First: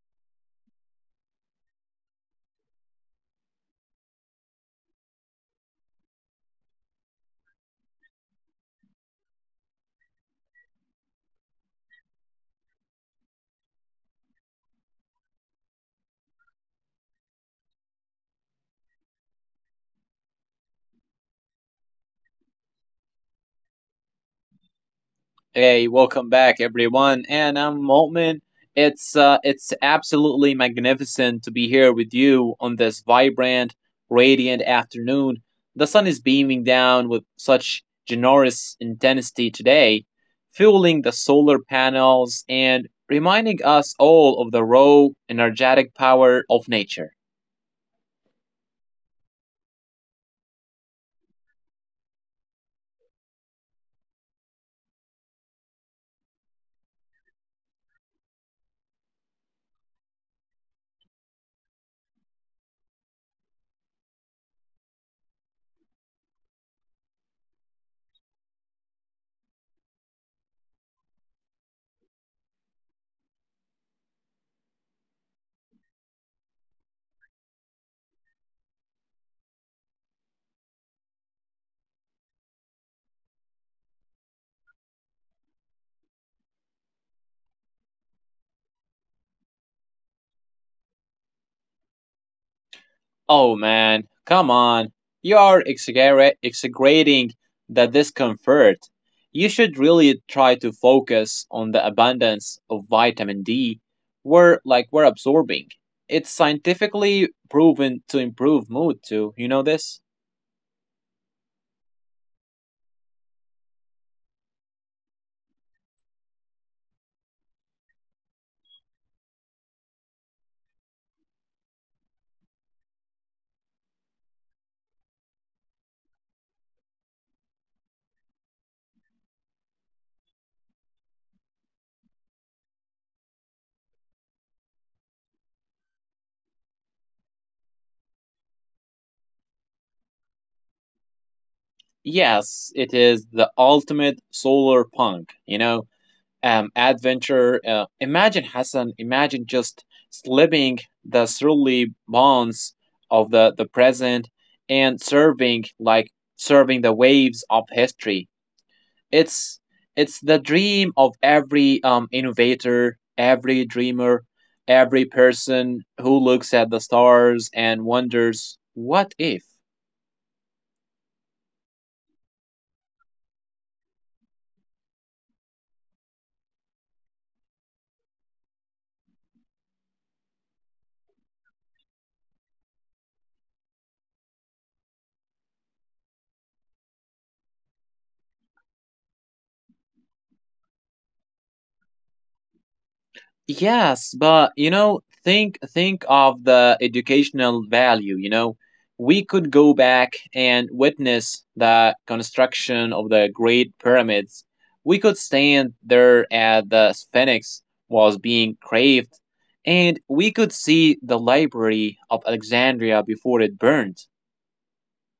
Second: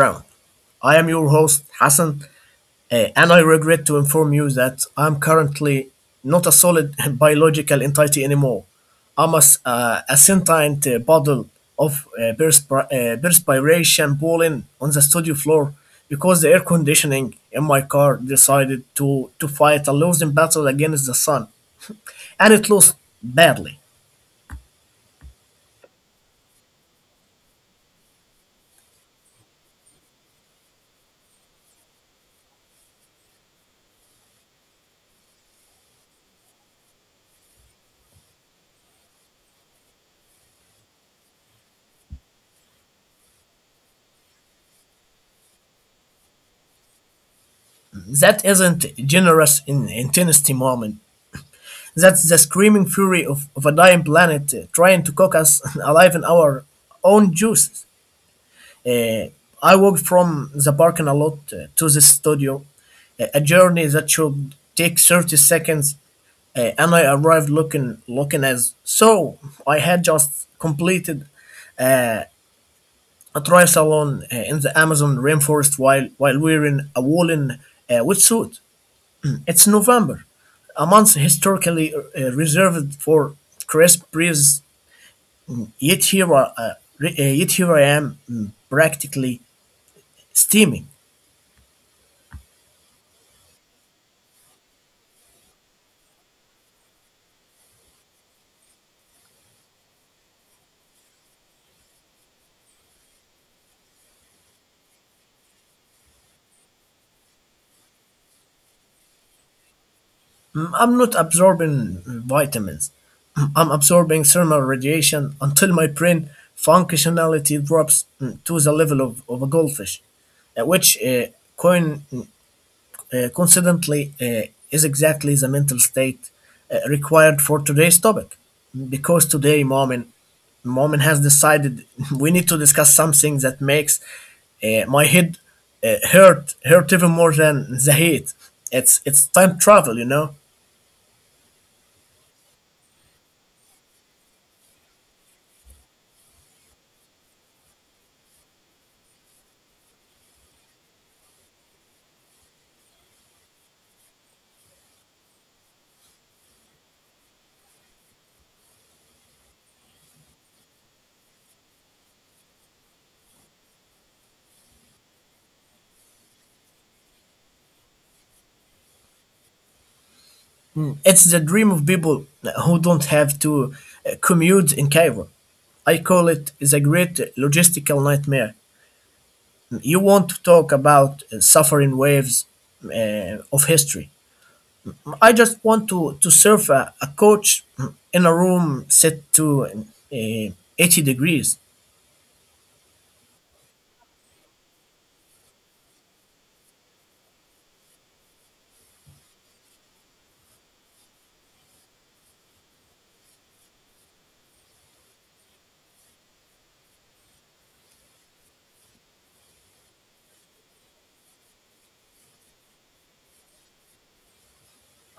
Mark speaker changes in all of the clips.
Speaker 1: Ground. I am your host, Hassan, and I regret to inform you that I'm currently not a solid biological entity anymore. I'm a sentient bottle of perspiration boiling on the studio floor because the air conditioning in my car decided to fight a losing battle against the sun and it lost badly.
Speaker 2: Hey, welcome back, everyone. And I'm Mo'min. It's absolutely magnificent to be here with you on this vibrant, radiant afternoon. The sun is beaming down with such generous intensity today, fueling the solar panels and reminding us all of the raw, energetic power of nature.
Speaker 1: That isn't generous in intensity moment. That's the screaming fury of a dying planet trying to cook us alive in our own juices. Uh, I walked from the parking lot to the studio, a journey that should take 30 seconds, and I arrived looking as so I had just completed uh, a triathlon in the Amazon rainforest while wearing a woolen wetsuit. It's November, a month historically reserved for crisp breeze. Yet here I am practically steaming.
Speaker 2: Oh man, come on. You are exaggerating the discomfort. You should really try to focus on the abundance of vitamin D we're absorbing. It's scientifically proven to improve mood too. You know this?
Speaker 1: I'm not absorbing vitamins. I'm absorbing thermal radiation until my brain functionality drops to the level of a goldfish, uh, which uh, coin, mm, coincidentally, is exactly the mental state required for today's topic. Because today, Momin has decided we need to discuss something that makes my head hurt even more than the heat. It's time travel.
Speaker 2: Yes, it is the ultimate solar punk adventure. Imagine Hassan. Imagine just slipping the surly bonds of the present and serving the waves of history. It's it's the dream of every innovator, every dreamer, every person who looks at the stars and wonders, what if?
Speaker 1: It's the dream of people who don't have to commute in Cairo. I call it the great logistical nightmare. You want to talk about suffering waves of history. I just want to serve a coach in a room set to uh, 80 degrees.
Speaker 2: Yes, but think of the educational value. We could go back and witness the construction of the Great Pyramids. We could stand there at the Sphinx was being craved, and we could see the Library of Alexandria before it burned.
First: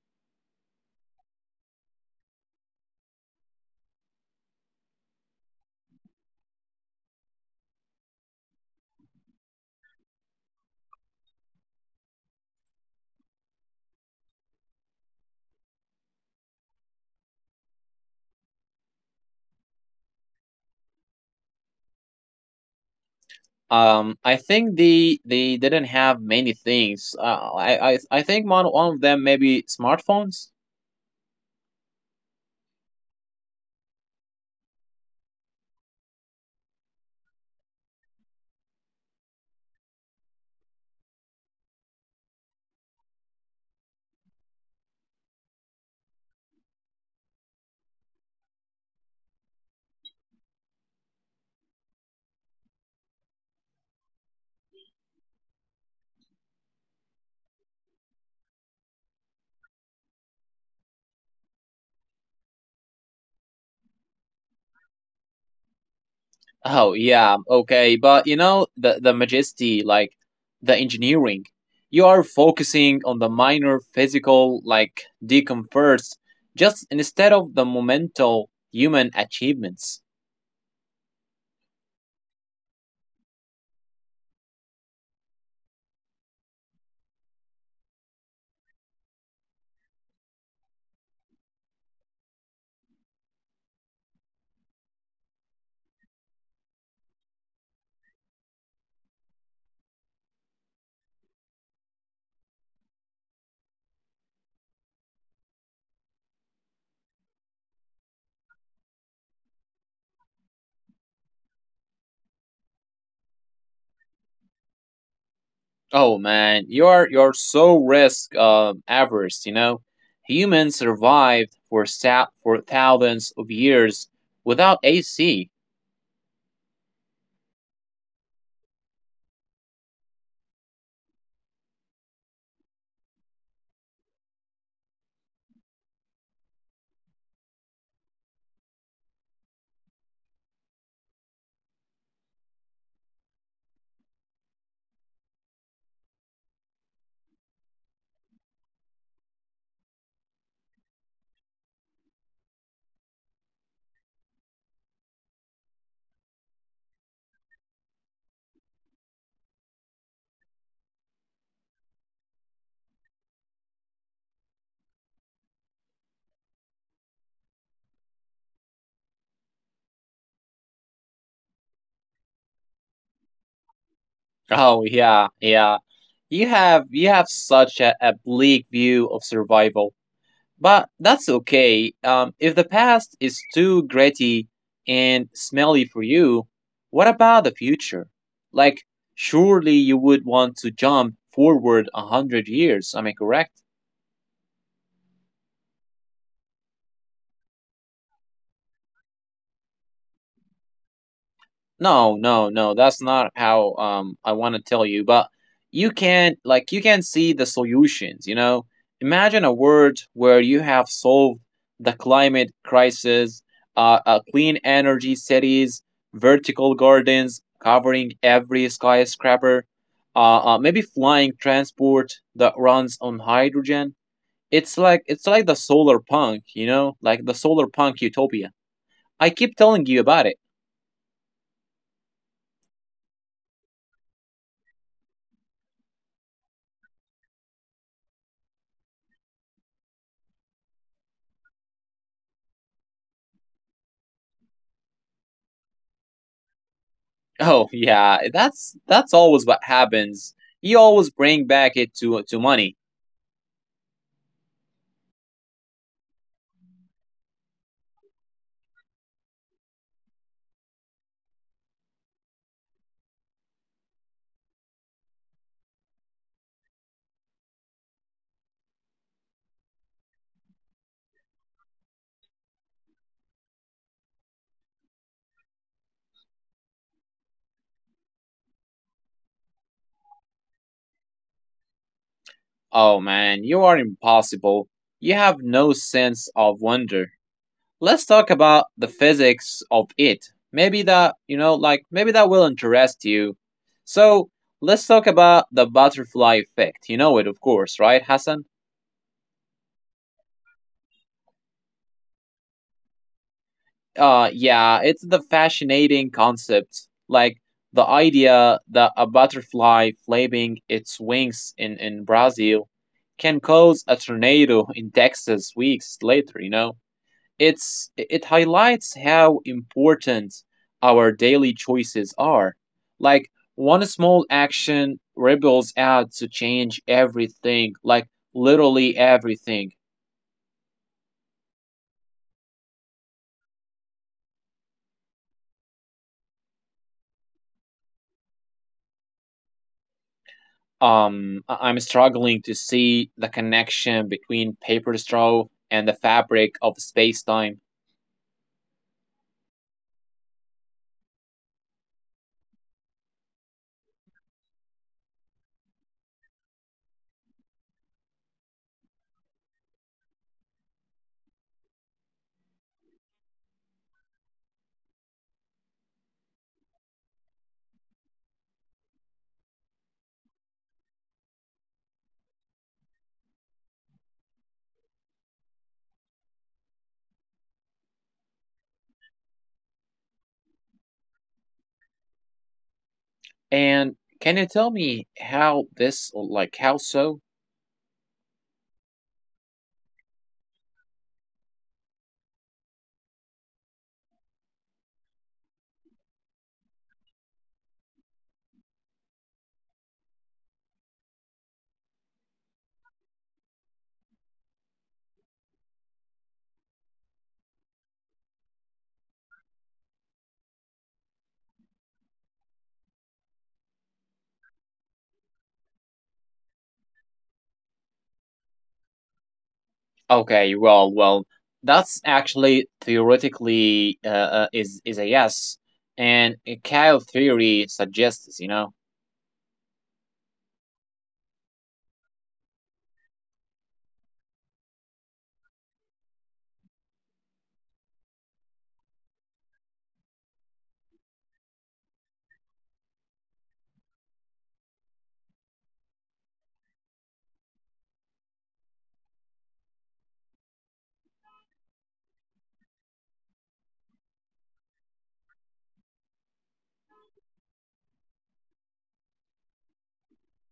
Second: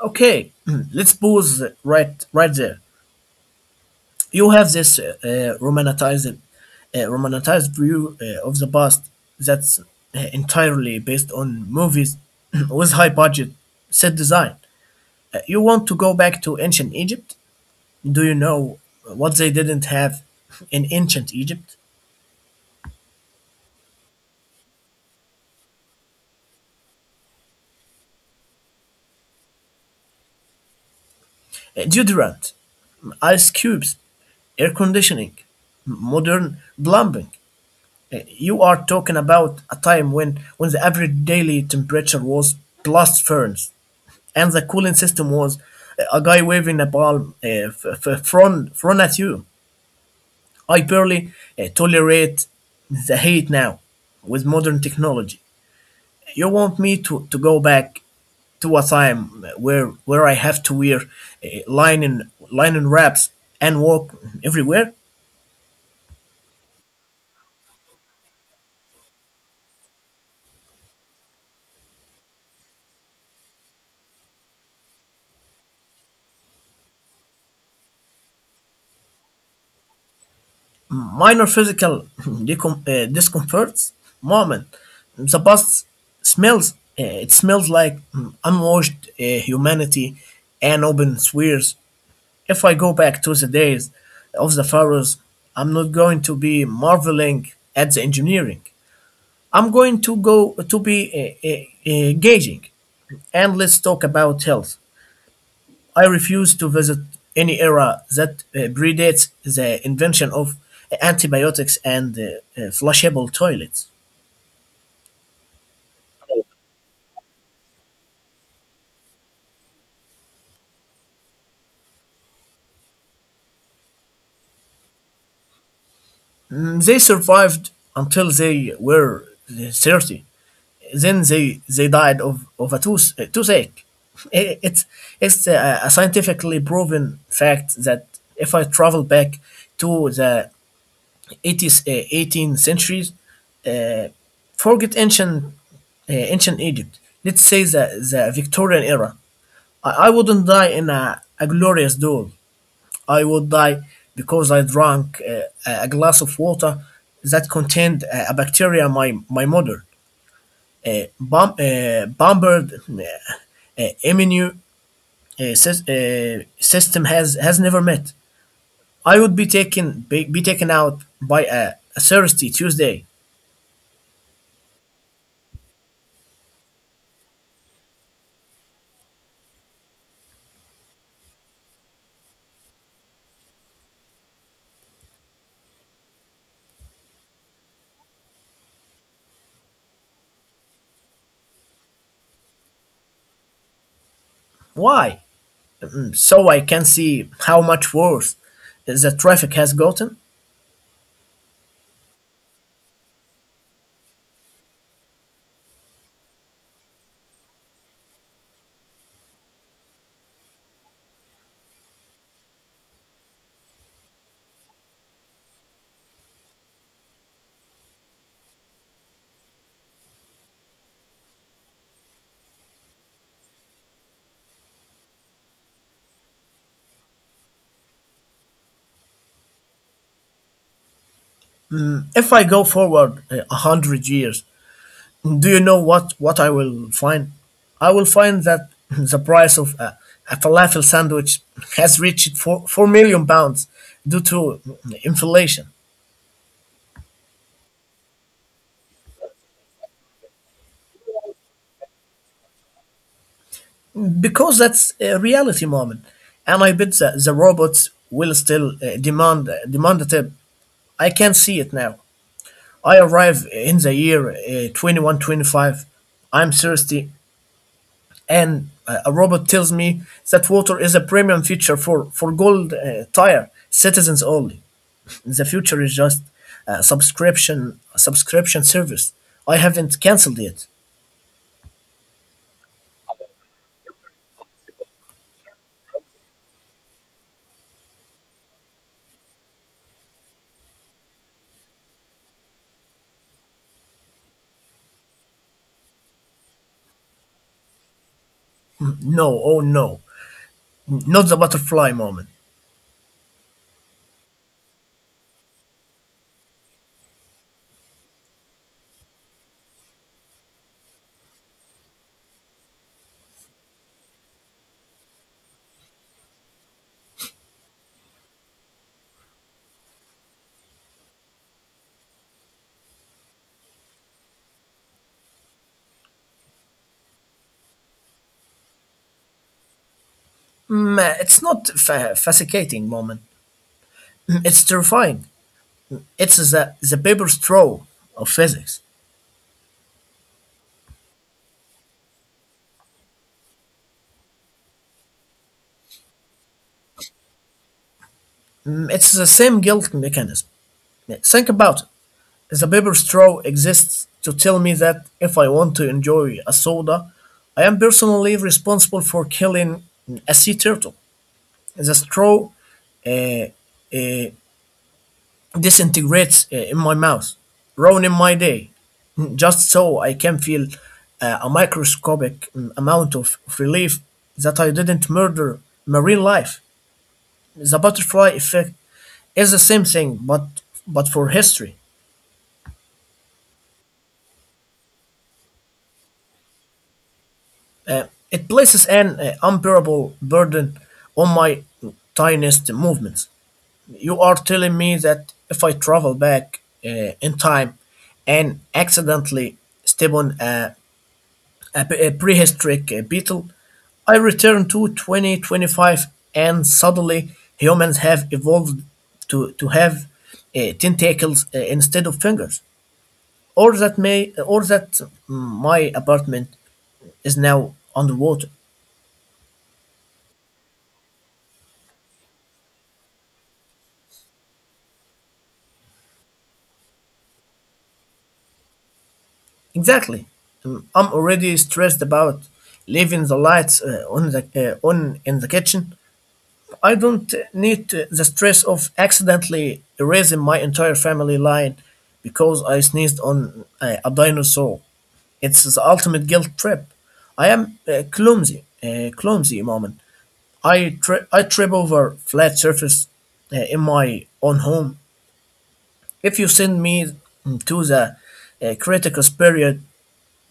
Speaker 1: Okay, let's pause right there. You have this romanticized view of the past that's entirely based on movies with high budget set design. You want to go back to ancient Egypt? Do you know what they didn't have in ancient Egypt?
Speaker 2: I think they didn't have many things. I think one of them maybe smartphones.
Speaker 1: Deodorant, ice cubes, air conditioning, modern plumbing. You are talking about a time when the average daily temperature was plus ferns, and the cooling system was a guy waving a palm front at you. I barely tolerate the heat now with modern technology. You want me to go back to a time where I have to wear linen wraps and walk everywhere?
Speaker 2: Oh yeah, okay, but you know the majesty, like the engineering, you are focusing on the minor physical like discomforts, just instead of the momental human achievements.
Speaker 1: Minor physical discomforts. Moment, the bus smells. It smells like unwashed humanity and open swears. If I go back to the days of the pharaohs, I'm not going to be marveling at the engineering. I'm going to go to be gauging, and let's talk about health. I refuse to visit any era that predates the invention of antibiotics and flushable toilets.
Speaker 2: Oh man, you're so risk averse. You know, humans survived for for thousands of years without AC.
Speaker 1: They survived until they were 30. Then they died of a toothache. It's, it's a scientifically proven fact that if I travel back to the 18th centuries. Uh, Forget ancient Egypt. Let's say the Victorian era. I wouldn't die in a glorious duel. I would die because I drank a glass of water that contained a bacteria my mother uh, bombered immune uh, sys- uh, system has never met. I would be taken out by a thirsty Tuesday.
Speaker 2: Oh yeah, yeah. You have such a bleak view of survival. But that's okay. If the past is too gritty and smelly for you, what about the future? Like, surely you would want to jump forward 100 years. Am I correct?
Speaker 1: Why? So I can see how much worse the traffic has gotten.
Speaker 2: No, no, no. That's not how I want to tell you, but you can see the solutions. Imagine a world where you have solved the climate crisis, clean energy cities, vertical gardens covering every skyscraper, maybe flying transport that runs on hydrogen. It's like the solar punk, like the solar punk utopia. I keep telling you about it.
Speaker 1: If I go forward a hundred years, do you know what I will find? I will find that the price of a falafel sandwich has reached four million pounds due to inflation,
Speaker 2: Oh yeah, that's always what happens. You always bring back it to money.
Speaker 1: because that's a reality moment, and I bet the robots will still demand demand it? Tip. I can see it now. I arrive in the year 2125. I'm thirsty, and a robot tells me that water is a premium feature for gold tire citizens only. The future is just a subscription service. I haven't cancelled it.
Speaker 2: Oh man, you are impossible. You have no sense of wonder. Let's talk about the physics of it. Maybe that, you know, like maybe that will interest you. So, let's talk about the butterfly effect. You know it, of course, right, Hassan?
Speaker 1: No, oh no, not the butterfly moment.
Speaker 2: Yeah, it's the fascinating concept. Like the idea that a butterfly flapping its wings in Brazil can cause a tornado in Texas weeks later, you know? It highlights how important our daily choices are. Like one small action ripples out to change everything, like literally everything.
Speaker 1: It's not fascinating moment. It's terrifying. It's the paper straw of physics.
Speaker 2: I'm struggling to see the connection between paper straw and the fabric of space time.
Speaker 1: It's the same guilt mechanism. Think about it. The paper straw exists to tell me that if I want to enjoy a soda, I am personally responsible for killing a sea turtle. The straw uh, uh, disintegrates in my mouth, ruining my day, just so I can feel a microscopic amount of relief that I didn't murder marine life. The butterfly effect is the same thing, but for history.
Speaker 2: And can you tell me how this, like, how so?
Speaker 1: It places an unbearable burden on my tiniest movements. You are telling me that if I travel back in time and accidentally step on a prehistoric beetle, I return to 2025 and suddenly humans have evolved to have tentacles instead of fingers, or that may, or that mm, my apartment is now underwater.
Speaker 2: Okay, well, that's actually theoretically is a yes, and Kao theory suggests.
Speaker 1: Exactly. I'm already stressed about leaving the lights on in the kitchen. I don't need the stress of accidentally erasing my entire family line because I sneezed on a dinosaur. It's the ultimate guilt trip. I am clumsy moment. I trip over flat surface in my own home. If you send me to the critical period,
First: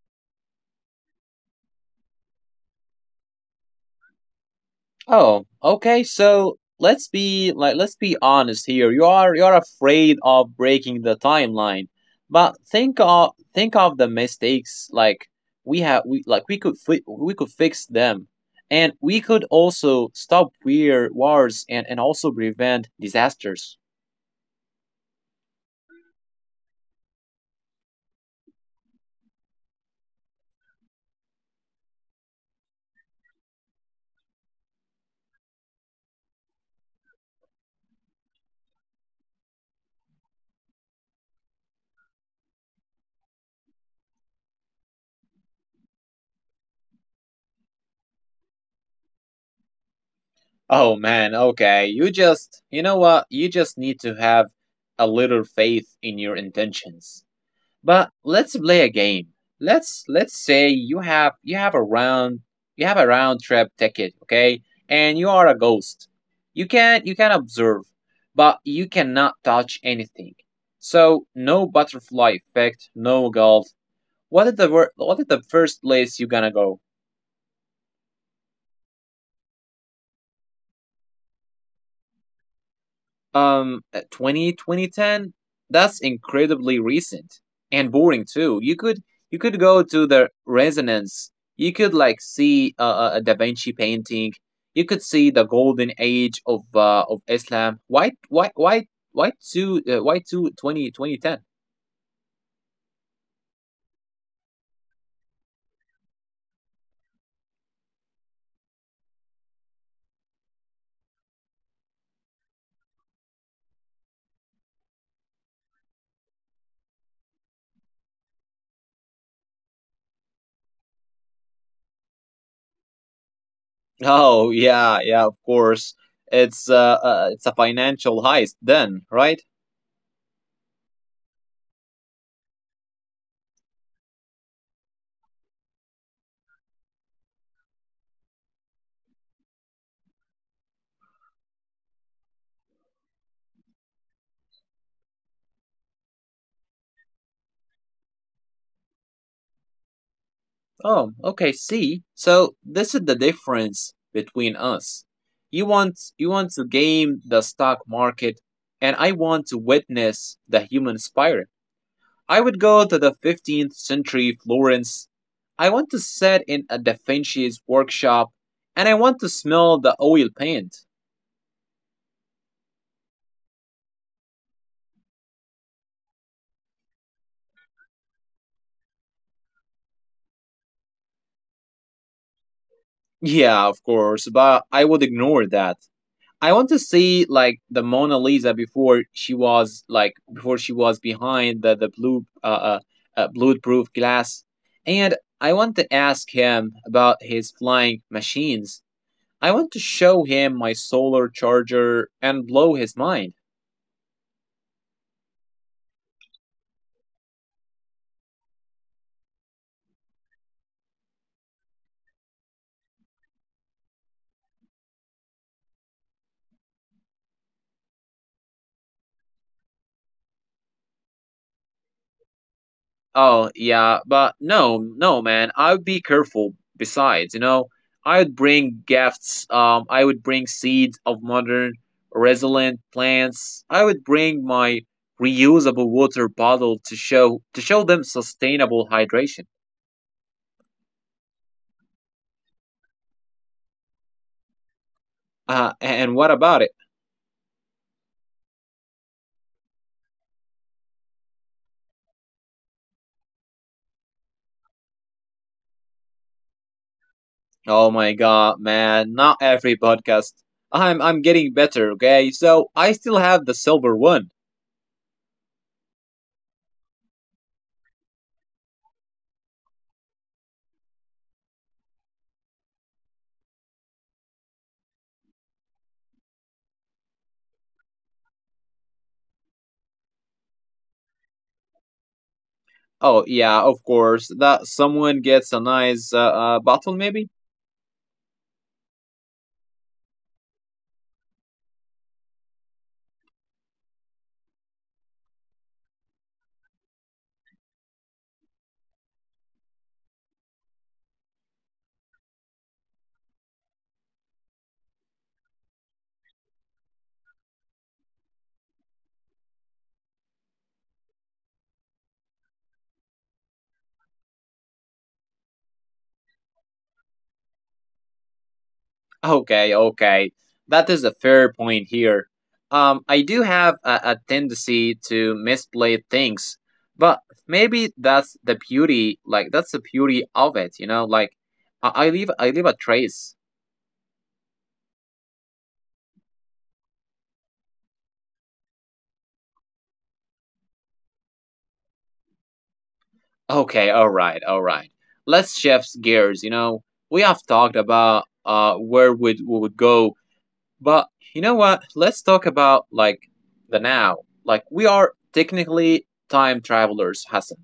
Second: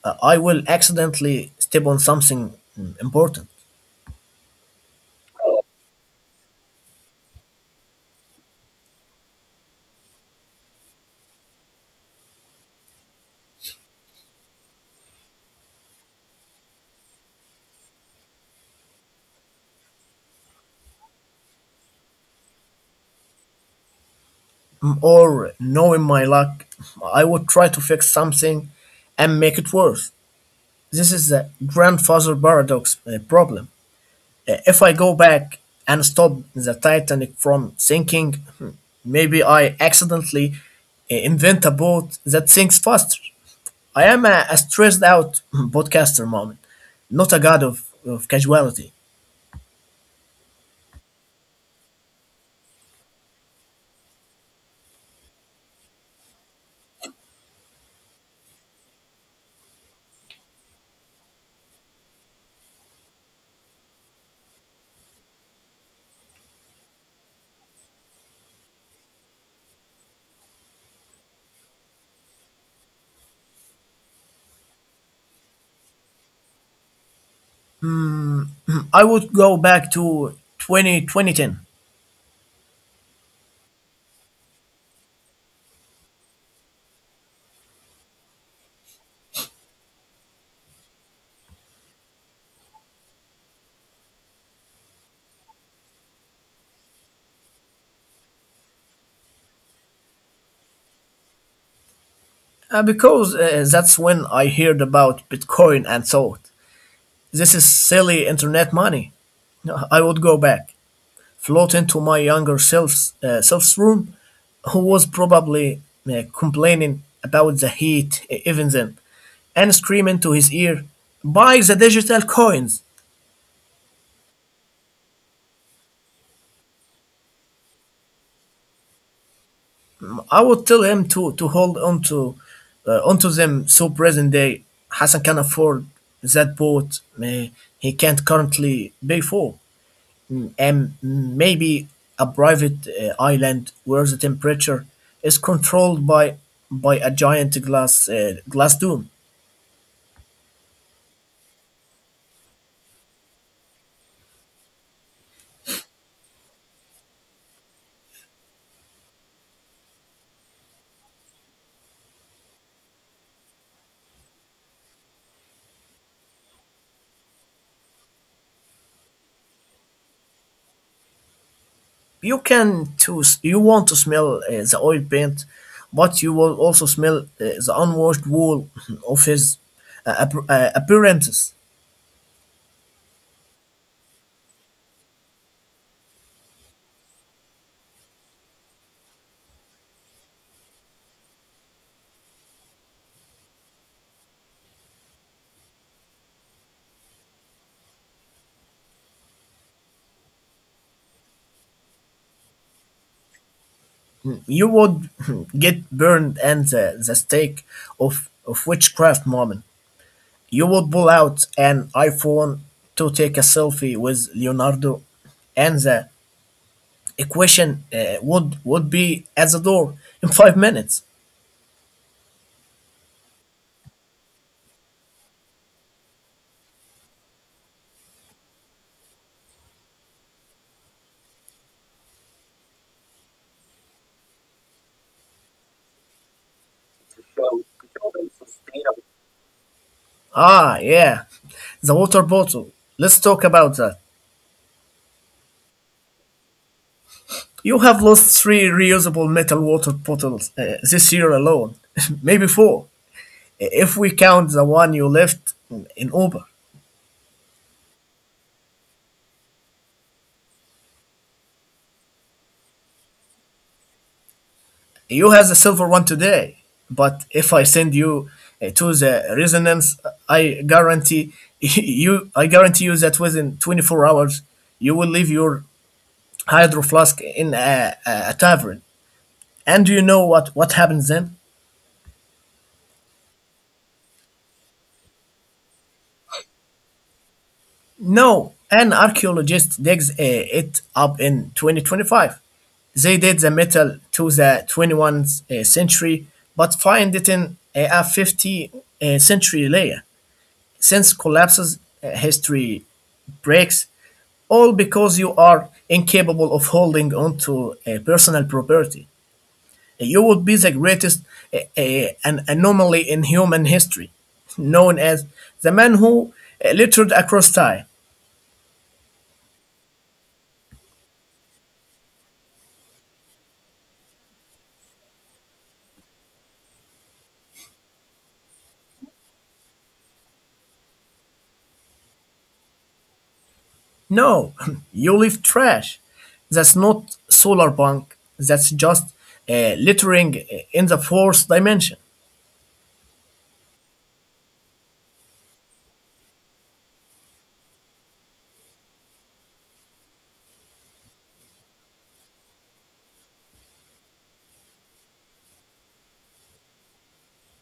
Speaker 1: I will accidentally step on something important.
Speaker 2: Oh, okay, so let's be honest here. You are afraid of breaking the timeline, but think of the mistakes like we have we like we could fi- we could fix them, and we could also stop weird wars and also prevent disasters.
Speaker 1: Or, knowing my luck, I would try to fix something and make it worse. This is the grandfather paradox problem. If I go back and stop the Titanic from sinking, hmm, maybe I accidentally invent a boat that sinks faster. I am a stressed out podcaster moment, not a god of casuality.
Speaker 2: Oh man, okay. You just, you know what? You just need to have a little faith in your intentions. But let's play a game. Let's say you have a round trip ticket, okay? And you are a ghost. You can observe, but you cannot touch anything. So no butterfly effect, no gold. What is the first place you gonna go?
Speaker 1: I would go back to 20 2010.
Speaker 2: um 20 2010, that's incredibly recent and boring too. You could go to the resonance. You could like see a Da Vinci painting. You could see the golden age of Islam. Why why two 20 2010?
Speaker 1: Because that's when I heard about Bitcoin and thought, this is silly internet money. No, I would go back, float into my younger self's room, who was probably complaining about the heat even then, and scream into his ear, buy the digital coins.
Speaker 2: Oh yeah, yeah, of course. It's a financial heist then, right?
Speaker 1: I would tell him to hold onto them so present day Hassan can afford that boat he can't currently pay for. And maybe a private island where the temperature is controlled by a giant glass dome.
Speaker 2: Oh, okay, see. So this is the difference between us. You want to game the stock market, and I want to witness the human spirit. I would go to the 15th century Florence. I want to sit in a Da Vinci's workshop and I want to smell the oil paint.
Speaker 1: You want to smell the oil paint, but you will also smell the unwashed wool of his appearances.
Speaker 2: Yeah, of course, but I would ignore that. I want to see like the Mona Lisa before she was like before she was behind the blue bulletproof glass, and I want to ask him about his flying machines. I want to show him my solar charger and blow his mind.
Speaker 1: You would get burned and the stake of witchcraft moment. You would pull out an iPhone to take a selfie with Leonardo, and the equation would be at the door in 5 minutes.
Speaker 2: Oh, yeah, but no, no, man. I would be careful. Besides, I would bring gifts. I would bring seeds of modern, resilient plants. I would bring my reusable water bottle to show them sustainable hydration.
Speaker 1: Ah, yeah, the water bottle. Let's talk about that.
Speaker 2: And what about it?
Speaker 1: You have lost three reusable metal water bottles this year alone, maybe four, if we count the one you left in Uber.
Speaker 2: Oh my god, man, not every podcast. I'm getting better, okay? So I still have the silver one.
Speaker 1: You have the silver one today, but if I send you to the resonance, I guarantee you, I guarantee you that within 24 hours you will leave your Hydro Flask in a tavern. And do you know what happens then?
Speaker 2: Oh yeah, of course. That someone gets a nice bottle maybe?
Speaker 1: No. An archaeologist digs it up in 2025. They date the metal to the 21st century, but find it in a 50th century layer. Since collapses, history breaks, all because you are incapable of holding on to a personal property. You would be the greatest an anomaly in human history, known as the man who littered across time.
Speaker 2: Okay, okay. That is a fair point here. I do have a tendency to misplay things, but maybe that's the beauty, like that's the beauty of it, like I leave a trace.
Speaker 1: No, you leave trash. That's not solar punk. That's just littering in the fourth dimension.
Speaker 2: Okay, all right, all right. Let's shift gears. We have talked about where would we would go, but you know what? Let's talk about like the now. Like we are technically time travelers, Hassan.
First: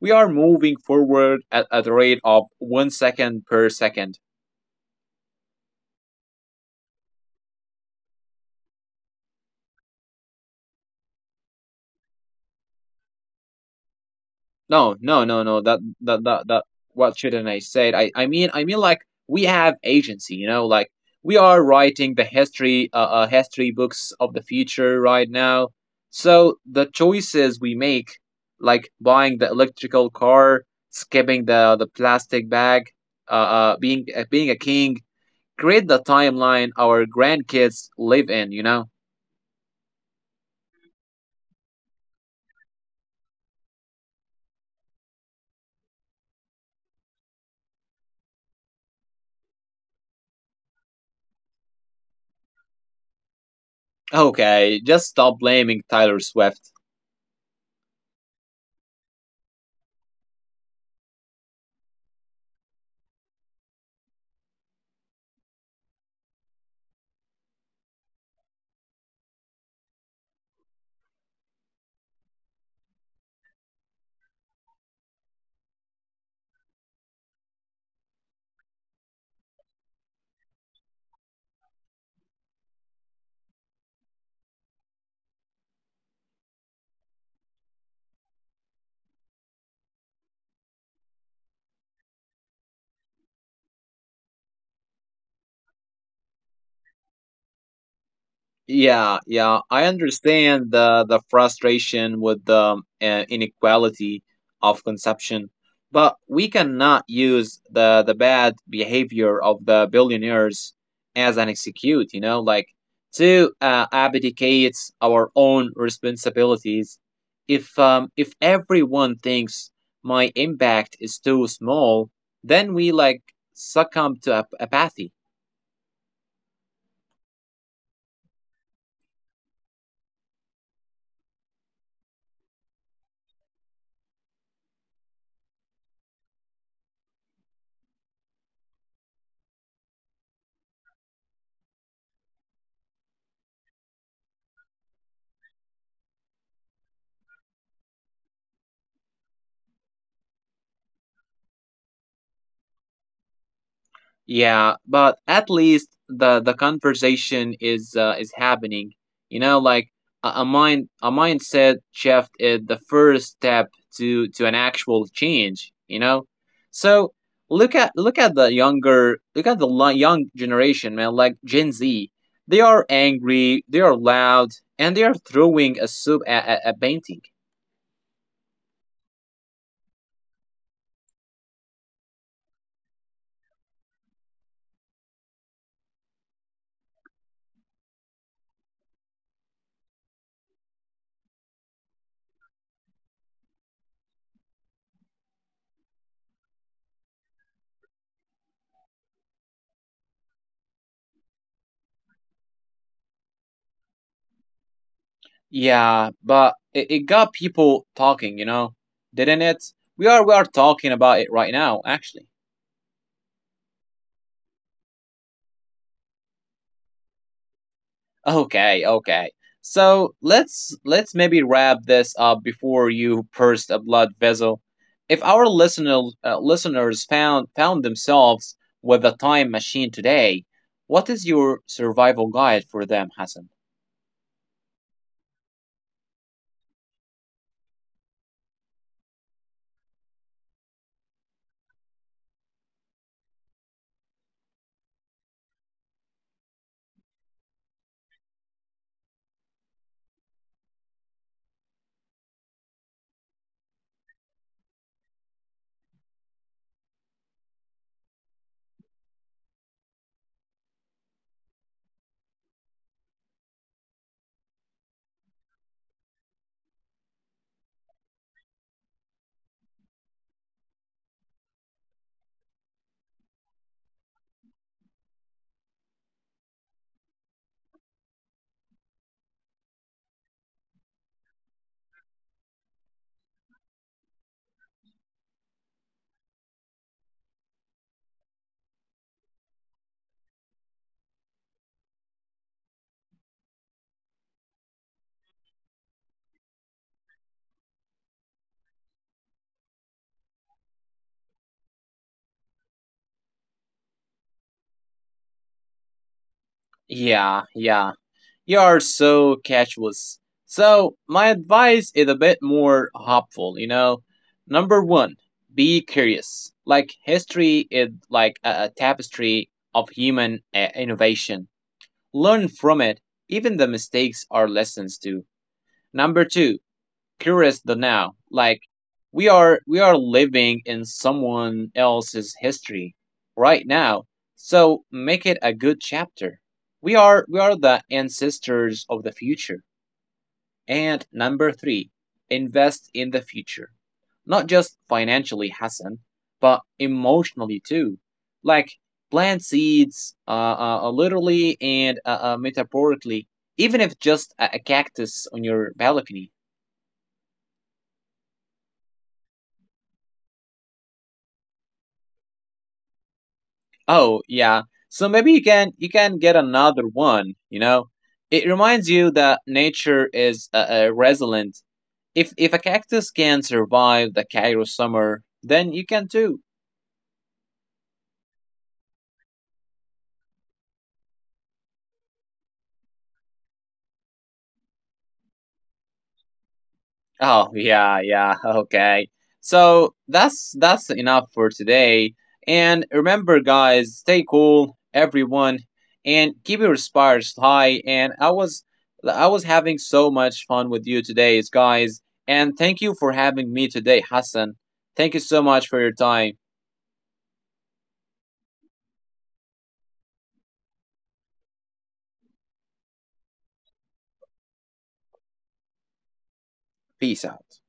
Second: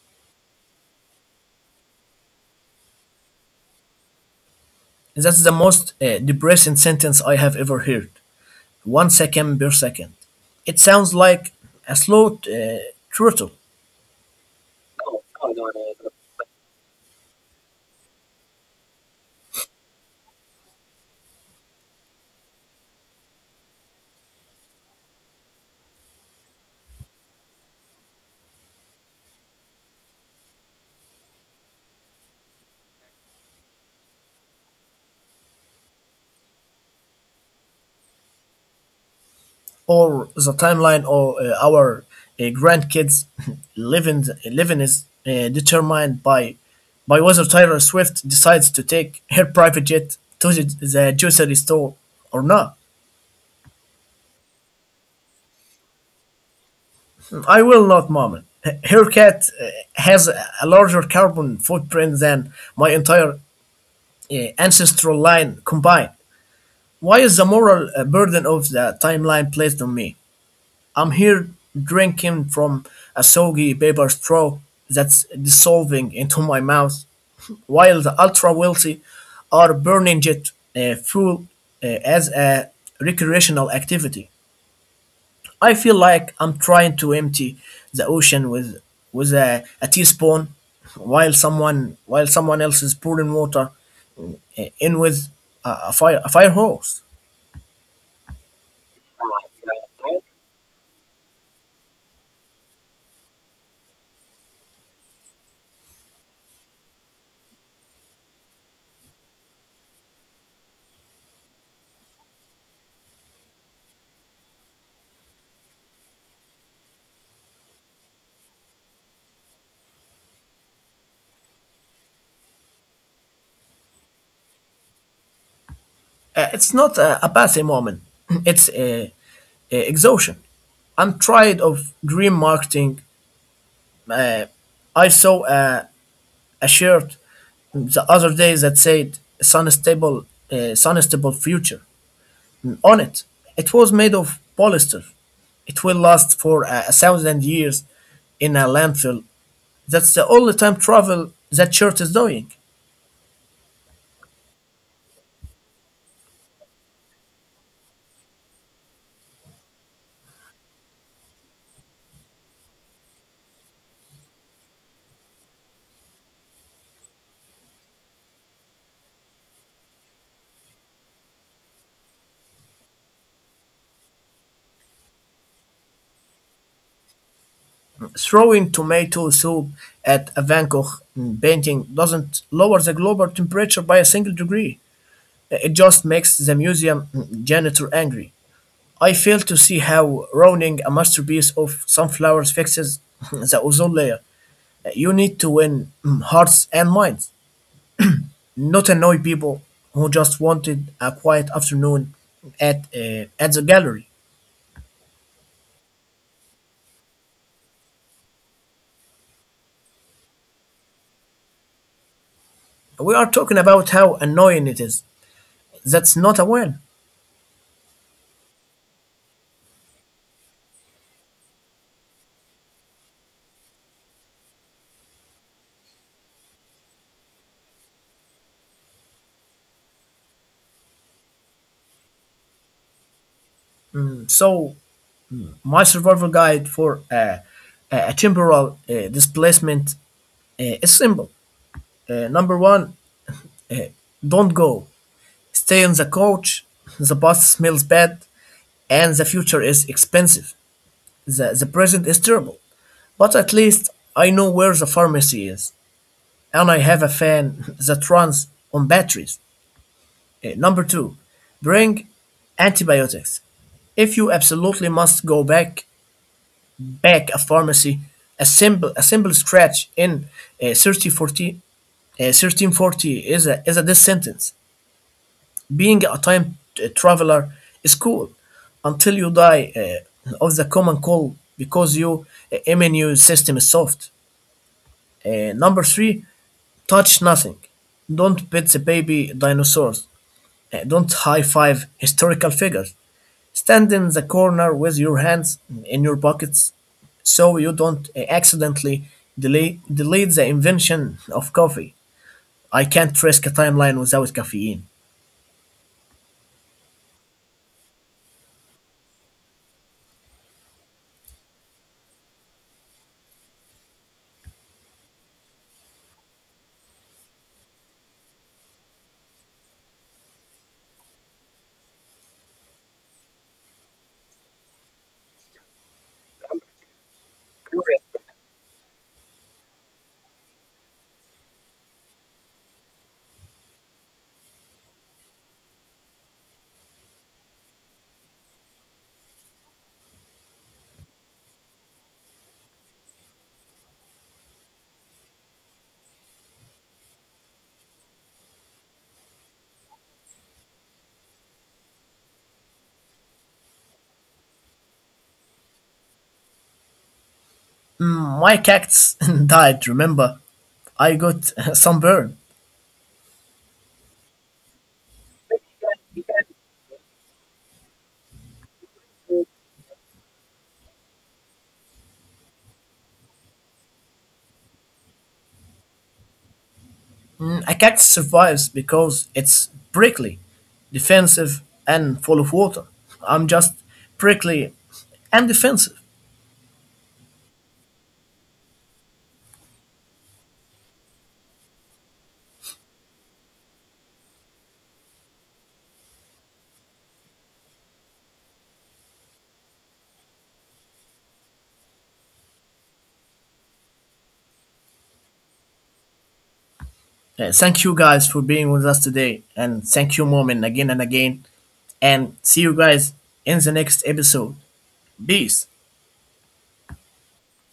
Speaker 2: We are moving forward at the rate of 1 second per second.
Speaker 1: That's the most depressing sentence I have ever heard. 1 second per second. It sounds like a slow turtle.
Speaker 2: No, no, no, no. That. What shouldn't I say? I mean like we have agency. You know, like we are writing the history books of the future right now. So the choices we make, like buying the electrical car, skipping the plastic bag, being a king, create the timeline our grandkids live in.
Speaker 1: Or the timeline of our grandkids living is determined by whether Taylor Swift decides to take her private jet to the grocery store or not.
Speaker 2: Okay, just stop blaming Tyler Swift.
Speaker 1: I will not, Mom. Her cat has a larger carbon footprint than my entire ancestral line combined. Why is the moral burden of the timeline placed on me? I'm here drinking from a soggy paper straw that's dissolving into my mouth, while the ultra wealthy are burning jet fuel as a recreational activity. I feel like I'm trying to empty the ocean with a teaspoon, while someone else is pouring water in with a fire hose.
Speaker 2: Yeah, yeah, I understand the frustration with the inequality of consumption, but we cannot use the bad behavior of the billionaires as an excuse, to abdicate our own responsibilities. If everyone thinks my impact is too small, then we like succumb to apathy.
Speaker 1: It's not a passing moment. It's a exhaustion. I'm tired of dream marketing. Uh, I saw a shirt the other day that said Sunstable Future" on it. It was made of polyester. It will last for a thousand years in a landfill. That's the only time travel that shirt is doing.
Speaker 2: Yeah, but at least the conversation is happening. You know, like a mindset shift is the first step to an actual change. You know, so look at the younger look at the li- young generation, man. Like Gen Z, they are angry, they are loud, and they are throwing a soup at a painting.
Speaker 1: Throwing tomato soup at a Van Gogh painting doesn't lower the global temperature by a single degree. It just makes the museum janitor angry. I fail to see how ruining a masterpiece of sunflowers fixes the ozone layer. You need to win hearts and minds, not annoy people who just wanted a quiet afternoon at the gallery.
Speaker 2: Yeah, but it got people talking, you know, didn't it? We are talking about it right now, actually.
Speaker 1: We are talking about how annoying it is. That's not a win.
Speaker 2: Okay, okay. So let's maybe wrap this up before you burst a blood vessel. If our listeners found themselves with a time machine today, what is your survival guide for them, Hassan?
Speaker 1: So my survival guide for a temporal displacement is simple. Number one, don't go. Stay on the couch. The past smells bad, and the future is expensive. The present is terrible. But at least I know where the pharmacy is, and I have a fan that runs on batteries. Number two, bring antibiotics. If you absolutely must go back, back a pharmacy, a simple scratch in 1340, 1340 is a this sentence. Being a time traveler is cool until you die of the common cold because your immune system is soft. Number three, touch nothing. Don't pet the baby dinosaurs. Don't high five historical figures. Stand in the corner with your hands in your pockets so you don't accidentally delete the invention of coffee. I can't risk a timeline without caffeine.
Speaker 2: Yeah, yeah. You are so casuous. So, my advice is a bit more hopeful. Number one, be curious. Like, history is like a tapestry of human innovation. Learn from it. Even the mistakes are lessons too. Number two, curious the now. Like we are living in someone else's history right now. So make it a good chapter. We are the ancestors of the future. And number three, invest in the future. Not just financially, Hassan, but emotionally too. Like plant seeds, literally and metaphorically, even if just a cactus on your balcony.
Speaker 1: My cactus died, remember? I got sunburn.
Speaker 2: Oh, yeah. So maybe you can get another one, you know? It reminds you that nature is resilient. If a cactus can survive the Cairo summer, then you can too.
Speaker 1: A cactus survives because it's prickly, defensive, and full of water. I'm just prickly and defensive.
Speaker 2: Oh yeah, yeah. Okay. So that's enough for today. And remember guys, stay cool, everyone, and keep your spirits high. And I was having so much fun with you today, guys. And thank you for having me today, Hassan. Thank you so much for your time.
Speaker 1: Thank you guys for being with us today, and thank you, Moment, again and again. And see you guys in the next episode. Peace.
Speaker 2: Peace out.